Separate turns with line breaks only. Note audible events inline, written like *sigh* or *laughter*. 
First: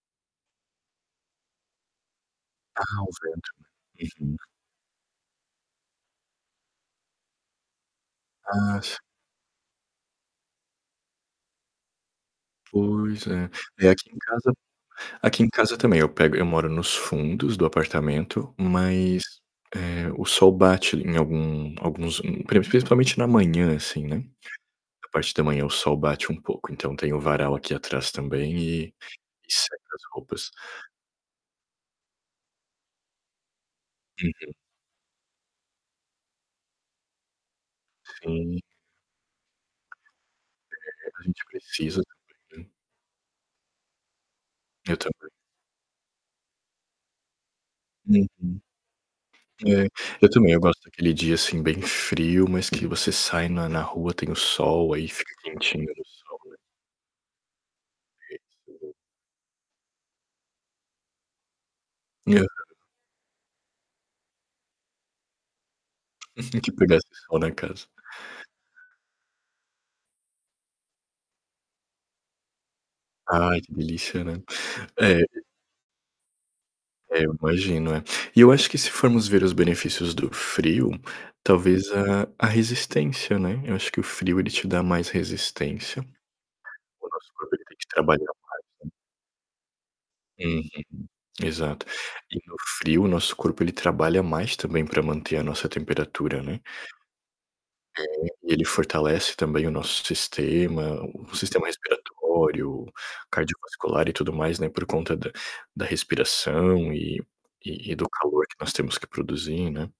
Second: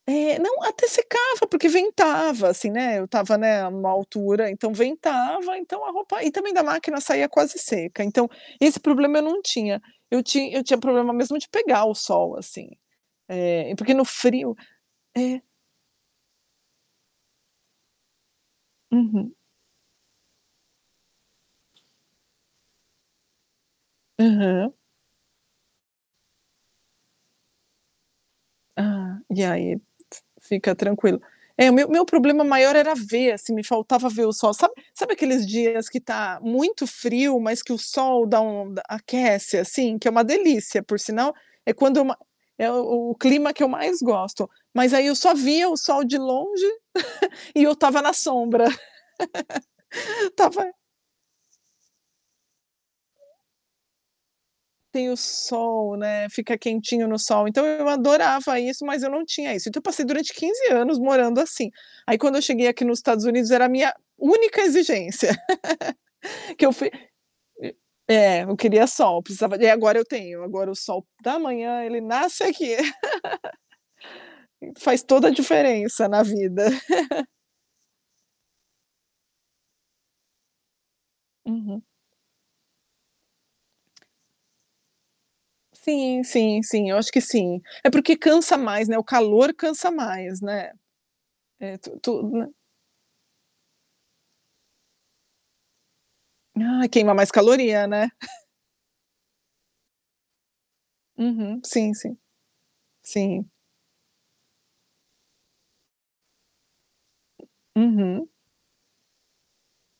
É. Não, até secava porque ventava, assim, né.
Ah,
Eu
o
estava,
vento, né.
né, numa
É sim.
altura, então ventava, então a roupa e também da máquina saía quase seca então,
Ah
esse
f
problema eu não tinha. Eu tinha eu tinha problema mesmo de pegar o sol assim.
Pois é.
É, e
É,
porque no
aqui em casa
frio É.
aqui em casa também, eu pego eu moro nos fundos do apartamento, mas,
Uhum.
eh, o sol bate em algum alguns prin principalmente na manhã, assim, né.
Aham.
A parte da manhã o sol bate um pouco, então tem o varal aqui atrás também e
Ah, e
e seca
aí,
as roupas.
fica tranquilo. É o meu o meu problema maior era ver assim, me faltava ver o sol.
Uhum.
Sabe sabe aqueles dias que tá muito frio, mas que o sol dá
Sim.
um da aquece assim, que é uma delícia por
É, a
sinal.
gente
É
precisa
quando ma
também.
é
Hã.
o clima que eu mais gosto. Mas
Eu
aí eu
também.
só via o sol de longe *chuckles* e eu estava na
uhum.
sombra.
É, eu
*laughs*
também, eu
Estava
gosto daquele dia assim bem frio, mas que você sai na na rua tem o sol, aí
Tem o
fica quentinho
sol,
do
né,
sol,
fica
né.
quentinho no sol. Então eu adorava isso,
Respiro.
mas eu não tinha isso. Então, eu passei durante 15 anos morando assim. Aí quando
E
eu
a
cheguei aqui nos Estados Unidos era a minha única exigência. *laughs*
Uhum.
Que eu
Que
fui
pegasse sol na casa.
e É, eu queria sol, precisava de e agora eu tenho, agora o sol da manhã ele nasce aqui.
Ai, que delícia, né.
*laughs* Faz
É,
toda a
e
diferença na vida.
É
*chuckles*
eu imagino, é. E eu acho que se formos ver os benefícios do frio,
Uhum.
talvez a a resistência, né. Eu acho que o frio ele te dá mais resistência.
Sim, sim, sim, eu
O
acho que
nosso corpo,
sim.
ele tem que
É porque
trabalhar
cansa
mais,
mais,
né.
né, o calor cansa mais,
Uhum.
né. É
Exato.
tu tudo,
E
né?
no frio o nosso corpo, ele trabalha mais também para manter a nossa temperatura, né.
Ai, queima mais caloria,
É,
né. *chuckles*
ele fortalece também o nosso sistema, o
Uhum.
sistema
Sim, sim.
respiratório,
Sim.
cardiovascular e tudo mais, né, por conta da da respiração e e e do
Uhum.
calor que nós temos que produzir, né.